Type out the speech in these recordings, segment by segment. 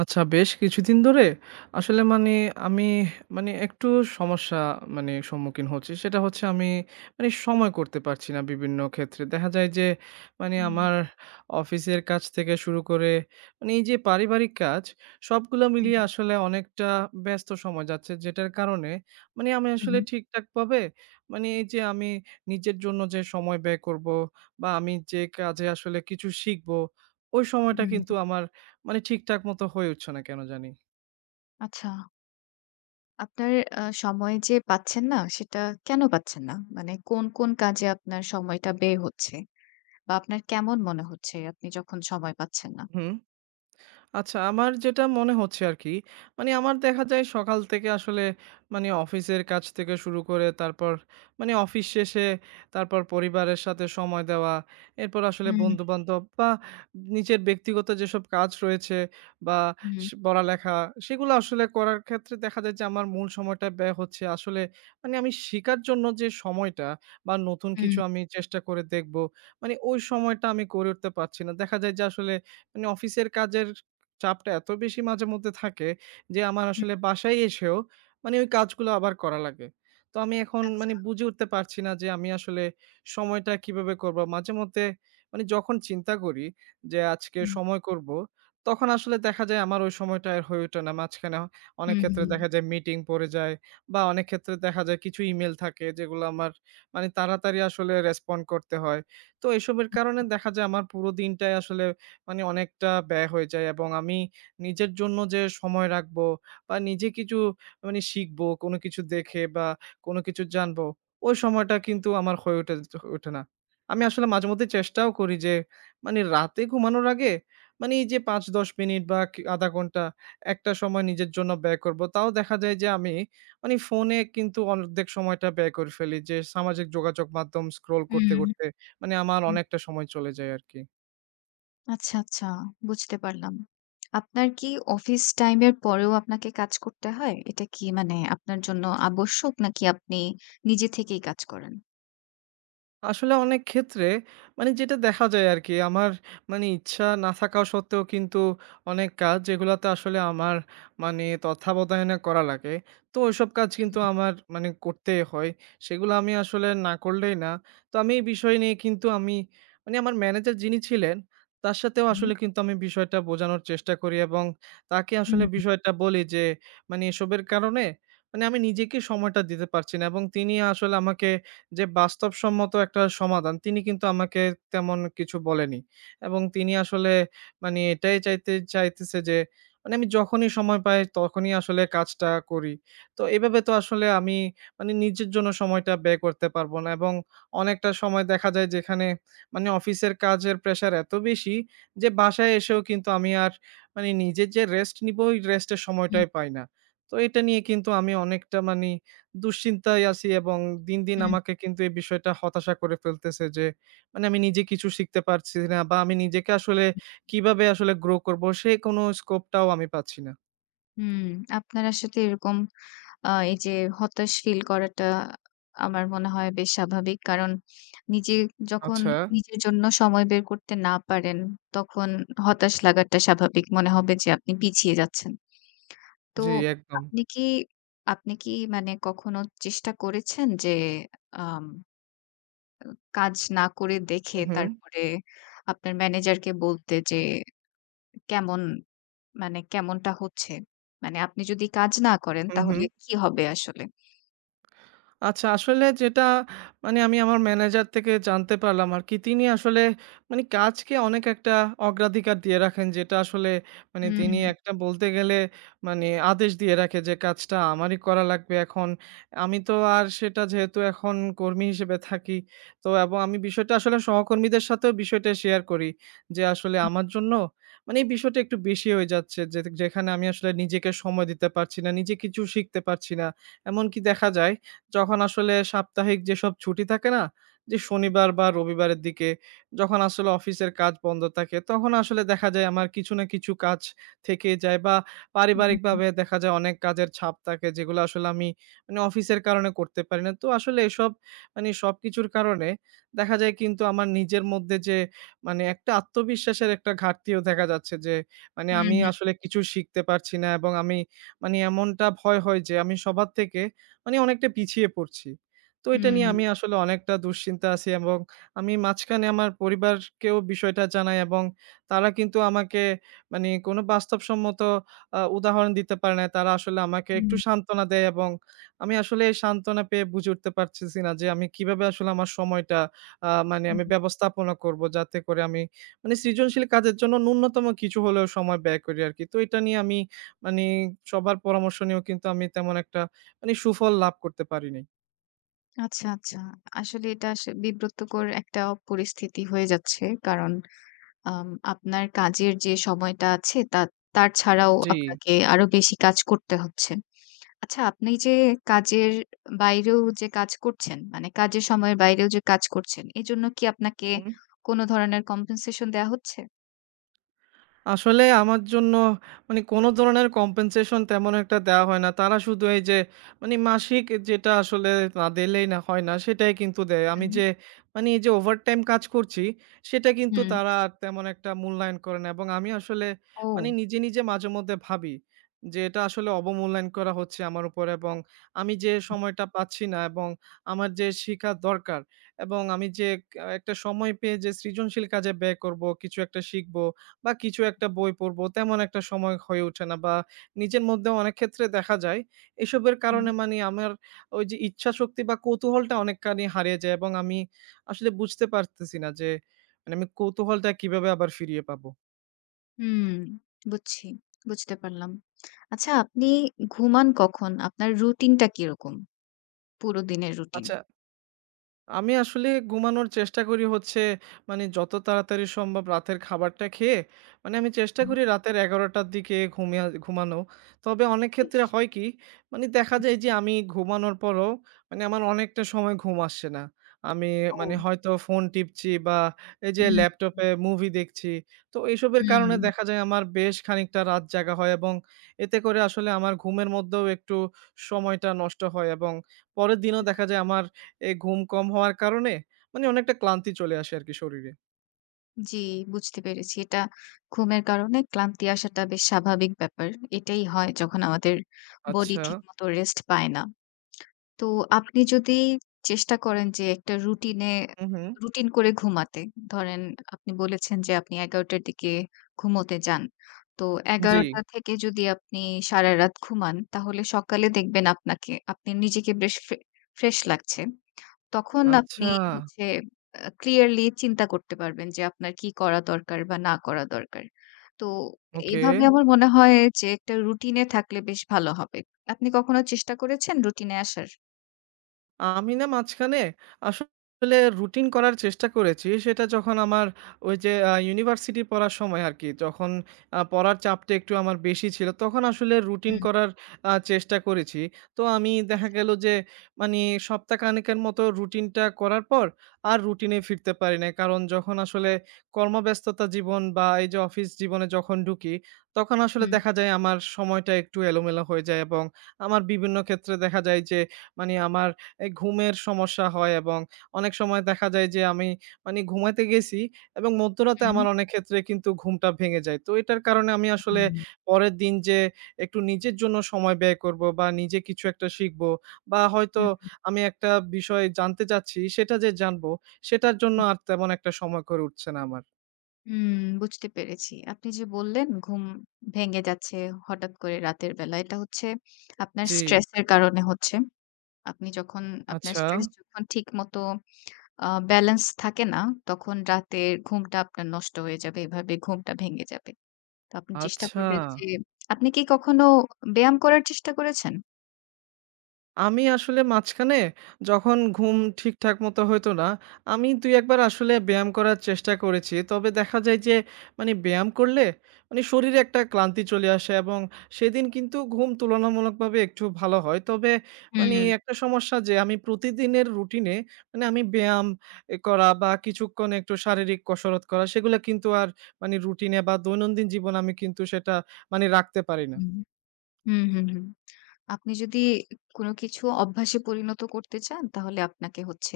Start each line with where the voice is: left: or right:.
right: আচ্ছা, বেশ কিছুদিন ধরে আসলে মানে আমি মানে একটু সমস্যা মানে সম্মুখীন হচ্ছি। সেটা হচ্ছে আমি মানে সময় করতে পারছি না বিভিন্ন ক্ষেত্রে। দেখা যায় যে মানে
left: হুম,
right: আমার অফিসের কাজ থেকে শুরু করে মানে এই যে পারিবারিক কাজ, সবগুলো
left: হুম,
right: মিলিয়ে আসলে অনেকটা ব্যস্ত সময় যাচ্ছে। যেটার কারণে মানে আমি আসলে
left: উহু,
right: ঠিকঠাকভাবে মানে এই যে আমি নিজের জন্য যে সময় ব্যয় করব বা আমি যে কাজে আসলে কিছু শিখব, ওই সময়টা কিন্তু
left: হুম।
right: আমার মানে ঠিকঠাক মতো হয়ে উঠছে না কেন জানি।
left: আচ্ছা, আপনার সময় যে পাচ্ছেন না, সেটা কেন পাচ্ছেন না? মানে কোন কাজে আপনার সময়টা ব্যয় হচ্ছে? বা আপনার কেমন মনে হচ্ছে আপনি যখন সময় পাচ্ছেন না?
right: হুম। আচ্ছা, আমার যেটা মনে হচ্ছে আরকি, মানে আমার দেখা যায় সকাল থেকে আসলে মানে অফিসের কাজ থেকে শুরু করে তারপর মানে অফিস শেষে তারপর পরিবারের সাথে সময় দেওয়া, এরপর আসলে
left: হুম,
right: বন্ধু-বান্ধব বা নিজের ব্যক্তিগত যেসব কাজ রয়েছে বা
left: হুম,
right: পড়ালেখা, সেগুলো আসলে করার ক্ষেত্রে দেখা যায় যে আমার মূল সময়টা ব্যয় হচ্ছে। আসলে মানে আমি শিখার জন্য যে সময়টা বা নতুন
left: হুম,
right: কিছু আমি চেষ্টা করে দেখব, মানে ওই সময়টা আমি করে উঠতে পারছি না। দেখা যায় যে আসলে মানে অফিসের কাজের চাপটা এত বেশি মাঝেমধ্যে থাকে যে আমার
left: হুম,
right: আসলে বাসায় এসেও মানে ওই কাজগুলো আবার করা লাগে। তো আমি এখন মানে
left: আচ্ছা।
right: বুঝে উঠতে পারছি না যে আমি আসলে সময়টা কিভাবে করব? মাঝেমধ্যে মানে যখন চিন্তা করি যে আজকে
left: হুম,
right: সময় করব, তখন আসলে দেখা যায় আমার ওই সময়টা আর হয়ে ওঠে না। মাঝখানে অনেক
left: হুম,
right: ক্ষেত্রে
left: হুম,
right: দেখা যায় মিটিং পড়ে যায় বা অনেক ক্ষেত্রে দেখা যায় কিছু ইমেইল থাকে, যেগুলো আমার মানে তাড়াতাড়ি আসলে রেসপন্ড করতে হয়। তো এসবের কারণে দেখা যায় আমার পুরো দিনটাই আসলে মানে অনেকটা ব্যয় হয়ে যায়, এবং আমি নিজের জন্য যে সময় রাখবো বা নিজে কিছু মানে শিখবো, কোনো কিছু দেখে বা কোনো কিছু জানবো, ওই সময়টা কিন্তু আমার হয়ে ওঠে না। আমি আসলে মাঝেমধ্যে চেষ্টাও করি যে মানে রাতে ঘুমানোর আগে মানে এই যে ৫-১০ মিনিট বা কি ০.৫ ঘন্টা একটা সময় নিজের জন্য ব্যয় করবো। তাও দেখা যায় যে আমি মানে ফোনে কিন্তু অর্ধেক সময়টা ব্যয় করে ফেলি, যে সামাজিক যোগাযোগ মাধ্যম স্ক্রল করতে,
left: হুম,
right: করতে মানে আমার অনেকটা
left: হুম।
right: সময় চলে যায় আরকি।
left: আচ্ছা, আচ্ছা, বুঝতে পারলাম। আপনার কি অফিস টাইম এর পরেও আপনাকে কাজ করতে হয়? এটা কি মানে আপনার জন্য আবশ্যক নাকি আপনি নিজে থেকেই কাজ করেন?
right: আসলে অনেক ক্ষেত্রে মানে যেটা দেখা যায় আরকি, আমার মানে ইচ্ছা না থাকা সত্ত্বেও কিন্তু অনেক কাজ যেগুলাতে আসলে আমার মানে তত্ত্বাবধানে করা লাগে। তো ওইসব কাজ
left: হুম,
right: কিন্তু আমার মানে করতেই হয়। সেগুলো আমি আসলে না করলেই না। তো আমি এই বিষয় নিয়ে কিন্তু আমি মানে আমার ম্যানেজার যিনি ছিলেন, তার সাথেও
left: হুম,
right: আসলে কিন্তু আমি বিষয়টা বোঝানোর চেষ্টা করি, এবং তাকে
left: হুম,
right: আসলে বিষয়টা বলি যে মানে এসবের কারণে মানে আমি নিজেকে সময়টা দিতে পারছি না, এবং তিনি আসলে আমাকে যে বাস্তবসম্মত একটা সমাধান তিনি কিন্তু আমাকে তেমন কিছু বলেনি। এবং তিনি আসলে মানে এটাই চাইতে চাইতেছে যে মানে আমি যখনই সময় পাই তখনই আসলে কাজটা করি। তো এভাবে তো আসলে আমি মানে নিজের জন্য সময়টা ব্যয় করতে পারবো না, এবং অনেকটা সময় দেখা যায় যেখানে মানে অফিসের কাজের প্রেশার এত বেশি যে বাসায় এসেও কিন্তু আমি আর মানে নিজের যে রেস্ট নিবো ওই রেস্টের
left: হুম,
right: সময়টাই পাই না। তো এটা নিয়ে কিন্তু আমি অনেকটা মানে দুশ্চিন্তায় আছি, এবং দিন, দিন
left: হুম।
right: আমাকে কিন্তু এই বিষয়টা হতাশা করে ফেলতেছে যে, মানে আমি নিজে কিছু শিখতে পারছি না, বা আমি নিজেকে আসলে কিভাবে আসলে গ্রো করব সে কোনো স্কোপটাও আমি পাচ্ছি না।
left: হুম, আপনার আসলে এরকম এই যে হতাশ ফিল করাটা আমার মনে হয় বেশ স্বাভাবিক। কারণ নিজে যখন
right: আচ্ছা।
left: নিজের জন্য সময় বের করতে না পারেন, তখন হতাশ লাগাটা স্বাভাবিক। মনে হবে যে আপনি পিছিয়ে যাচ্ছেন। তো
right: জি, একদম।
left: আপনি কি আপনি কি মানে কখনো চেষ্টা করেছেন যে আম কাজ না করে দেখে
right: হু, হু।
left: তারপরে আপনার ম্যানেজারকে বলতে যে কেমন মানে কেমনটা হচ্ছে? মানে আপনি যদি কাজ না করেন
right: হু, হু।
left: তাহলে কি হবে আসলে?
right: আচ্ছা, আসলে যেটা মানে আমি আমার ম্যানেজার থেকে জানতে পারলাম আরকি। তিনি আসলে মানে কাজকে অনেক একটা অগ্রাধিকার দিয়ে রাখেন। যেটা আসলে মানে
left: হুম,
right: তিনি একটা বলতে গেলে মানে আদেশ দিয়ে রাখে যে কাজটা আমারই করা লাগবে এখন। আমি তো আর সেটা যেহেতু এখন কর্মী হিসেবে থাকি, তো এবং আমি বিষয়টা আসলে সহকর্মীদের সাথেও বিষয়টা শেয়ার করি। যে আসলে আমার জন্য মানে এই বিষয়টা একটু বেশি হয়ে যাচ্ছে। যে যেখানে আমি আসলে নিজেকে সময় দিতে পারছি না, নিজে কিছু শিখতে পারছি না। এমনকি দেখা যায় যখন আসলে সাপ্তাহিক যেসব ছুটি থাকে না? যে শনিবার বা রবিবারের দিকে, যখন আসলে অফিসের কাজ বন্ধ থাকে, তখন আসলে দেখা যায় আমার কিছু না কিছু কাজ থেকে যায় বা
left: হুম,
right: পারিবারিকভাবে দেখা যায় অনেক কাজের চাপ থাকে, যেগুলো আসলে আমি মানে অফিসের কারণে করতে পারি না। তো আসলে এসব মানে সবকিছুর কারণে দেখা যায় কিন্তু আমার নিজের মধ্যে যে মানে একটা আত্মবিশ্বাসের একটা ঘাটতিও দেখা যাচ্ছে, যে মানে আমি
left: হুম,
right: আসলে কিছু শিখতে পারছি না, এবং আমি মানে এমনটা ভয় হয় যে আমি সবার থেকে মানে অনেকটা পিছিয়ে পড়ছি। তো এটা
left: হুম,
right: নিয়ে আমি আসলে অনেকটা দুশ্চিন্তা আছি, এবং আমি মাঝখানে আমার পরিবারকেও বিষয়টা জানাই, এবং তারা কিন্তু আমাকে মানে কোনো বাস্তবসম্মত উদাহরণ দিতে পারে নাই। তারা আসলে আমাকে একটু
left: হুম,
right: সান্ত্বনা দেয়, এবং আমি আসলে এই সান্ত্বনা পেয়ে বুঝে উঠতে পারতেছি না যে আমি কিভাবে আসলে আমার সময়টা মানে
left: হুম,
right: আমি ব্যবস্থাপনা করব, যাতে করে আমি মানে সৃজনশীল কাজের জন্য ন্যূনতম কিছু হলেও সময় ব্যয় করি আরকি। তো এটা নিয়ে আমি মানে সবার পরামর্শ নিয়েও কিন্তু আমি তেমন একটা মানে সুফল লাভ করতে পারিনি।
left: আচ্ছা, আচ্ছা। আসলে এটা বিব্রতকর একটা পরিস্থিতি হয়ে যাচ্ছে। কারণ আম আপনার কাজের যে সময়টা আছে তার ছাড়াও
right: জি।
left: আপনাকে আরো বেশি কাজ করতে হচ্ছে। আচ্ছা, আপনি যে কাজের বাইরেও যে কাজ করছেন, মানে কাজের সময়ের বাইরেও যে কাজ করছেন, এজন্য কি আপনাকে
right: হুম।
left: কোন ধরনের কম্পেনসেশন দেয়া হচ্ছে?
right: আসলে আমার জন্য মানে কোনো ধরনের কম্পেনসেশন তেমন একটা দেওয়া হয় না। তারা শুধু এই যে মানে মাসিক যেটা আসলে না দিলেই না হয় না, সেটাই কিন্তু দেয়। আমি
left: হুম,
right: যে মানে এই যে ওভারটাইম কাজ করছি, সেটা কিন্তু
left: হুম।
right: তারা আর তেমন একটা মূল্যায়ন করে না, এবং আমি আসলে মানে
left: ও!
right: নিজে মাঝেমধ্যে ভাবি যে এটা আসলে অবমূল্যায়ন করা হচ্ছে আমার উপর, এবং আমি যে সময়টা পাচ্ছি না, এবং আমার যে শিখা দরকার, এবং আমি যে একটা সময় পেয়ে যে সৃজনশীল কাজে ব্যয় করব, কিছু একটা শিখব। বা কিছু একটা বই পড়বো, তেমন একটা সময় হয়ে ওঠে না, বা নিজের মধ্যেও অনেক ক্ষেত্রে দেখা যায় এসবের
left: হুম,
right: কারণে মানে আমার ওই যে ইচ্ছাশক্তি বা কৌতূহলটা অনেকখানি হারিয়ে যায়, এবং আমি আসলে বুঝতে পারতেছি না যে, মানে আমি কৌতূহলটা কিভাবে আবার ফিরিয়ে পাবো?
left: হুম, বুঝছি। বুঝতে পারলাম। আচ্ছা, আপনি ঘুমান কখন? আপনার রুটিনটা কিরকম? পুরো দিনের রুটিন?
right: আচ্ছা, আমি আসলে ঘুমানোর চেষ্টা করি হচ্ছে মানে যত তাড়াতাড়ি সম্ভব রাতের খাবারটা খেয়ে মানে আমি চেষ্টা
left: হুম,
right: করি রাতের ১১টার দিকে ঘুমিয়ে ঘুমানো। তবে অনেক
left: বেশ।
right: ক্ষেত্রে হয় কি, মানে দেখা যায় যে আমি ঘুমানোর পরও মানে আমার অনেকটা সময় ঘুম আসছে না। আমি
left: ও!
right: মানে হয়তো ফোন টিপছি বা এই যে
left: হুম,
right: ল্যাপটপে মুভি দেখছি। তো এসবের কারণে
left: হুম,
right: দেখা যায় আমার বেশ খানিকটা রাত জাগা হয়, এবং এতে করে আসলে আমার ঘুমের মধ্যেও একটু সময়টা নষ্ট হয়, এবং পরের দিনও দেখা যায় আমার এই ঘুম কম হওয়ার কারণে মানে অনেকটা ক্লান্তি চলে আসে আরকি শরীরে।
left: জি, বুঝতে পেরেছি। এটা ঘুমের কারণে ক্লান্তি আসাটা বেশ স্বাভাবিক ব্যাপার। এটাই হয় যখন আমাদের বডি
right: আচ্ছা।
left: ঠিকমতো রেস্ট পায় না। তো আপনি যদি চেষ্টা করেন যে একটা রুটিনে
right: হু, হু।
left: রুটিন করে ঘুমাতে। ধরেন আপনি বলেছেন যে আপনি ১১ঃ০০ র দিকে ঘুমোতে যান। তো
right: জি।
left: ১১ঃ০০ থেকে যদি আপনি সারারাত ঘুমান তাহলে সকালে দেখবেন আপনি নিজেকে বেশ ফ্রেশ লাগছে। তখন আপনি
right: আচ্ছা,
left: হচ্ছে ক্লিয়ারলি চিন্তা করতে পারবেন যে আপনার কি করা দরকার বা না করা দরকার। তো
right: ওকে।
left: এভাবে আমার মনে হয় যে একটা রুটিনে থাকলে বেশ ভালো হবে। আপনি কখনো চেষ্টা করেছেন রুটিনে আসার?
right: আমি না মাঝখানে আসলে রুটিন করার চেষ্টা করেছি। সেটা যখন আমার ওই যে ইউনিভার্সিটি পড়ার সময় আরকি। যখন পড়ার চাপটা একটু আমার বেশি ছিল, তখন আসলে রুটিন করার চেষ্টা করেছি। তো আমি দেখা
left: আচ্ছা।
right: গেল যে মানি সপ্তাহখানেকের মতো রুটিনটা করার পর আর রুটিনে ফিরতে পারি নাই। কারণ যখন আসলে কর্মব্যস্ততা জীবন বা এই যে অফিস জীবনে যখন ঢুকি, তখন আসলে
left: হুম,
right: দেখা যায় আমার সময়টা একটু এলোমেলো হয়ে যায়, এবং আমার বিভিন্ন ক্ষেত্রে দেখা যায় যে মানি আমার এই ঘুমের সমস্যা হয়, এবং অনেক সময় দেখা যায় যে আমি মানে ঘুমাতে গেছি, এবং মধ্যরাতে
left: হুম,
right: আমার
left: হুম।
right: অনেক ক্ষেত্রে কিন্তু ঘুমটা ভেঙে যায়। তো এটার কারণে আমি আসলে পরের দিন যে একটু নিজের জন্য সময় ব্যয় করব বা নিজে কিছু একটা শিখব বা হয়তো
left: হুম,
right: আমি একটা বিষয় জানতে চাচ্ছি সেটা যে জানবো, সেটার জন্য
left: হুম,
right: আর তেমন একটা সময় করে উঠছে না আমার।
left: হুম, বুঝতে পেরেছি। আপনি যে বললেন ঘুম ভেঙে যাচ্ছে হঠাৎ করে রাতের বেলা। এটা হচ্ছে আপনার
right: জি,
left: স্ট্রেসের কারণে হচ্ছে। আপনি যখন আপনার
right: আচ্ছা,
left: স্ট্রেস যখন ঠিকমতো ব্যালেন্স থাকে না, তখন রাতের ঘুমটা আপনার নষ্ট হয়ে যাবে। এভাবে ঘুমটা ভেঙে যাবে। তো আপনি চেষ্টা
right: আচ্ছা।
left: করবেন যে আপনি কি কখনো ব্যায়াম করার চেষ্টা করেছেন?
right: আমি আসলে মাঝখানে যখন ঘুম ঠিকঠাক মতো হইতো না, আমি ২-১ বার আসলে ব্যায়াম করার চেষ্টা করেছি। তবে দেখা যায় যে মানে ব্যায়াম করলে মানে শরীরে একটা ক্লান্তি চলে আসে, এবং সেদিন কিন্তু ঘুম তুলনামূলকভাবে একটু ভালো হয়। তবে
left: হুম,
right: মানে
left: হুম,
right: একটা সমস্যা, যে আমি প্রতিদিনের রুটিনে মানে আমি ব্যায়াম এ করা বা কিছুক্ষণ একটু শারীরিক কসরত করা সেগুলা কিন্তু আর মানে রুটিনে বা দৈনন্দিন জীবনে আমি কিন্তু সেটা মানে রাখতে পারি না।
left: হুম, হুম, হুম। আপনি যদি কোনো কিছু অভ্যাসে পরিণত করতে চান, তাহলে আপনাকে হচ্ছে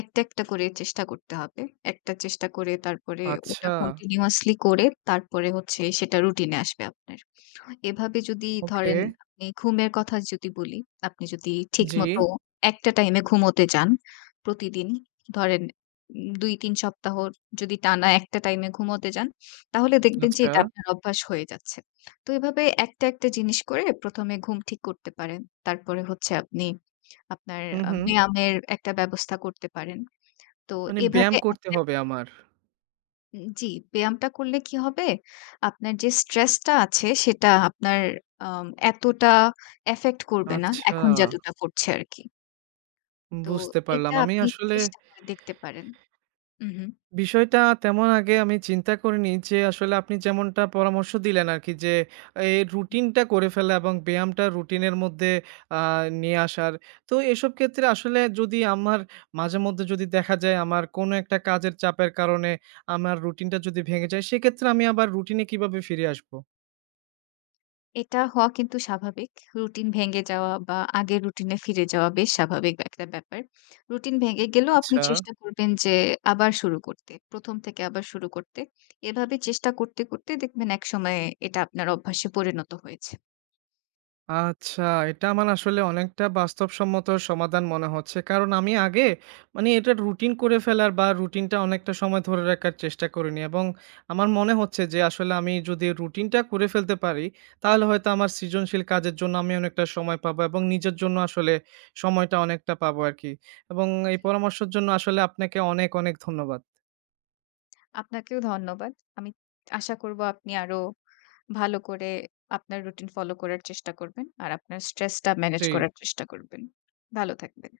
left: একটা, একটা করে চেষ্টা করতে হবে। একটা চেষ্টা করে তারপরে ওটা
right: আচ্ছা।
left: কন্টিনিউয়াসলি করে তারপরে হচ্ছে সেটা রুটিনে আসবে আপনার। এভাবে যদি
right: ওকে।
left: ধরেন আপনি ঘুমের কথা যদি বলি, আপনি যদি
right: জি।
left: ঠিকমতো একটা টাইমে ঘুমোতে যান প্রতিদিন, ধরেন ২-৩ সপ্তাহ যদি টানা একটা টাইমে ঘুমোতে যান, তাহলে দেখবেন যে
right: আচ্ছা।
left: এটা আপনার অভ্যাস হয়ে যাচ্ছে। তো এভাবে একটা, একটা জিনিস করে ১ম এ ঘুম ঠিক করতে পারেন। তারপরে হচ্ছে আপনার
right: হুম, হুম।
left: ব্যায়ামের একটা ব্যবস্থা করতে পারেন। তো
right: মানে ব্যায়াম
left: এভাবে
right: করতে
left: একটা
right: হবে আমার।
left: জি, ব্যায়ামটা করলে কি হবে? আপনার যে স্ট্রেসটা আছে সেটা আপনার এতটা এফেক্ট করবে না,
right: আচ্ছা,
left: এখন যতটা করছে আরকি। তো
right: বুঝতে পারলাম।
left: এটা
right: আমি
left: আপনি
right: আসলে
left: চেষ্টা করে দেখতে পারেন। উহু।
right: বিষয়টা তেমন আগে আমি চিন্তা করিনি যে আসলে আপনি যেমনটা পরামর্শ দিলেন আরকি, যে এই রুটিনটা করে ফেলা এবং ব্যায়ামটা রুটিনের মধ্যে আ নিয়ে আসার। তো এসব ক্ষেত্রে আসলে যদি আমার মাঝেমধ্যে যদি দেখা যায় আমার কোনো একটা কাজের চাপের কারণে আমার রুটিনটা যদি ভেঙে যায়, সেক্ষেত্রে আমি আবার রুটিনে কিভাবে ফিরে আসবো?
left: এটা হওয়া কিন্তু স্বাভাবিক। রুটিন ভেঙে যাওয়া বা আগের রুটিনে ফিরে যাওয়া বেশ স্বাভাবিক একটা ব্যাপার। রুটিন ভেঙে গেলেও আপনি
right: আচ্ছা।
left: চেষ্টা করবেন যে আবার শুরু করতে। ১ম থেকে আবার শুরু করতে। এভাবে চেষ্টা করতে, করতে দেখবেন একসময়ে এটা আপনার অভ্যাসে পরিণত হয়েছে।
right: আচ্ছা, এটা আমার আসলে অনেকটা বাস্তবসম্মত সমাধান মনে হচ্ছে। কারণ আমি আগে মানে এটা রুটিন করে ফেলার বা রুটিনটা অনেকটা সময় ধরে রাখার চেষ্টা করিনি, এবং আমার মনে হচ্ছে যে আসলে আমি যদি রুটিনটা করে ফেলতে পারি, তাহলে হয়তো আমার সৃজনশীল কাজের জন্য আমি অনেকটা সময় পাবো, এবং নিজের জন্য আসলে সময়টা অনেকটা পাবো আরকি। এবং এই
left: জি।
right: পরামর্শের জন্য আসলে আপনাকে অনেক, অনেক ধন্যবাদ।
left: আপনাকেও ধন্যবাদ। আমি আশা করব আপনি আরো ভালো করে আপনার রুটিন ফলো করার চেষ্টা করবেন। আর আপনার স্ট্রেসটা ম্যানেজ
right: জি।
left: করার চেষ্টা করবেন। ভালো থাকবেন।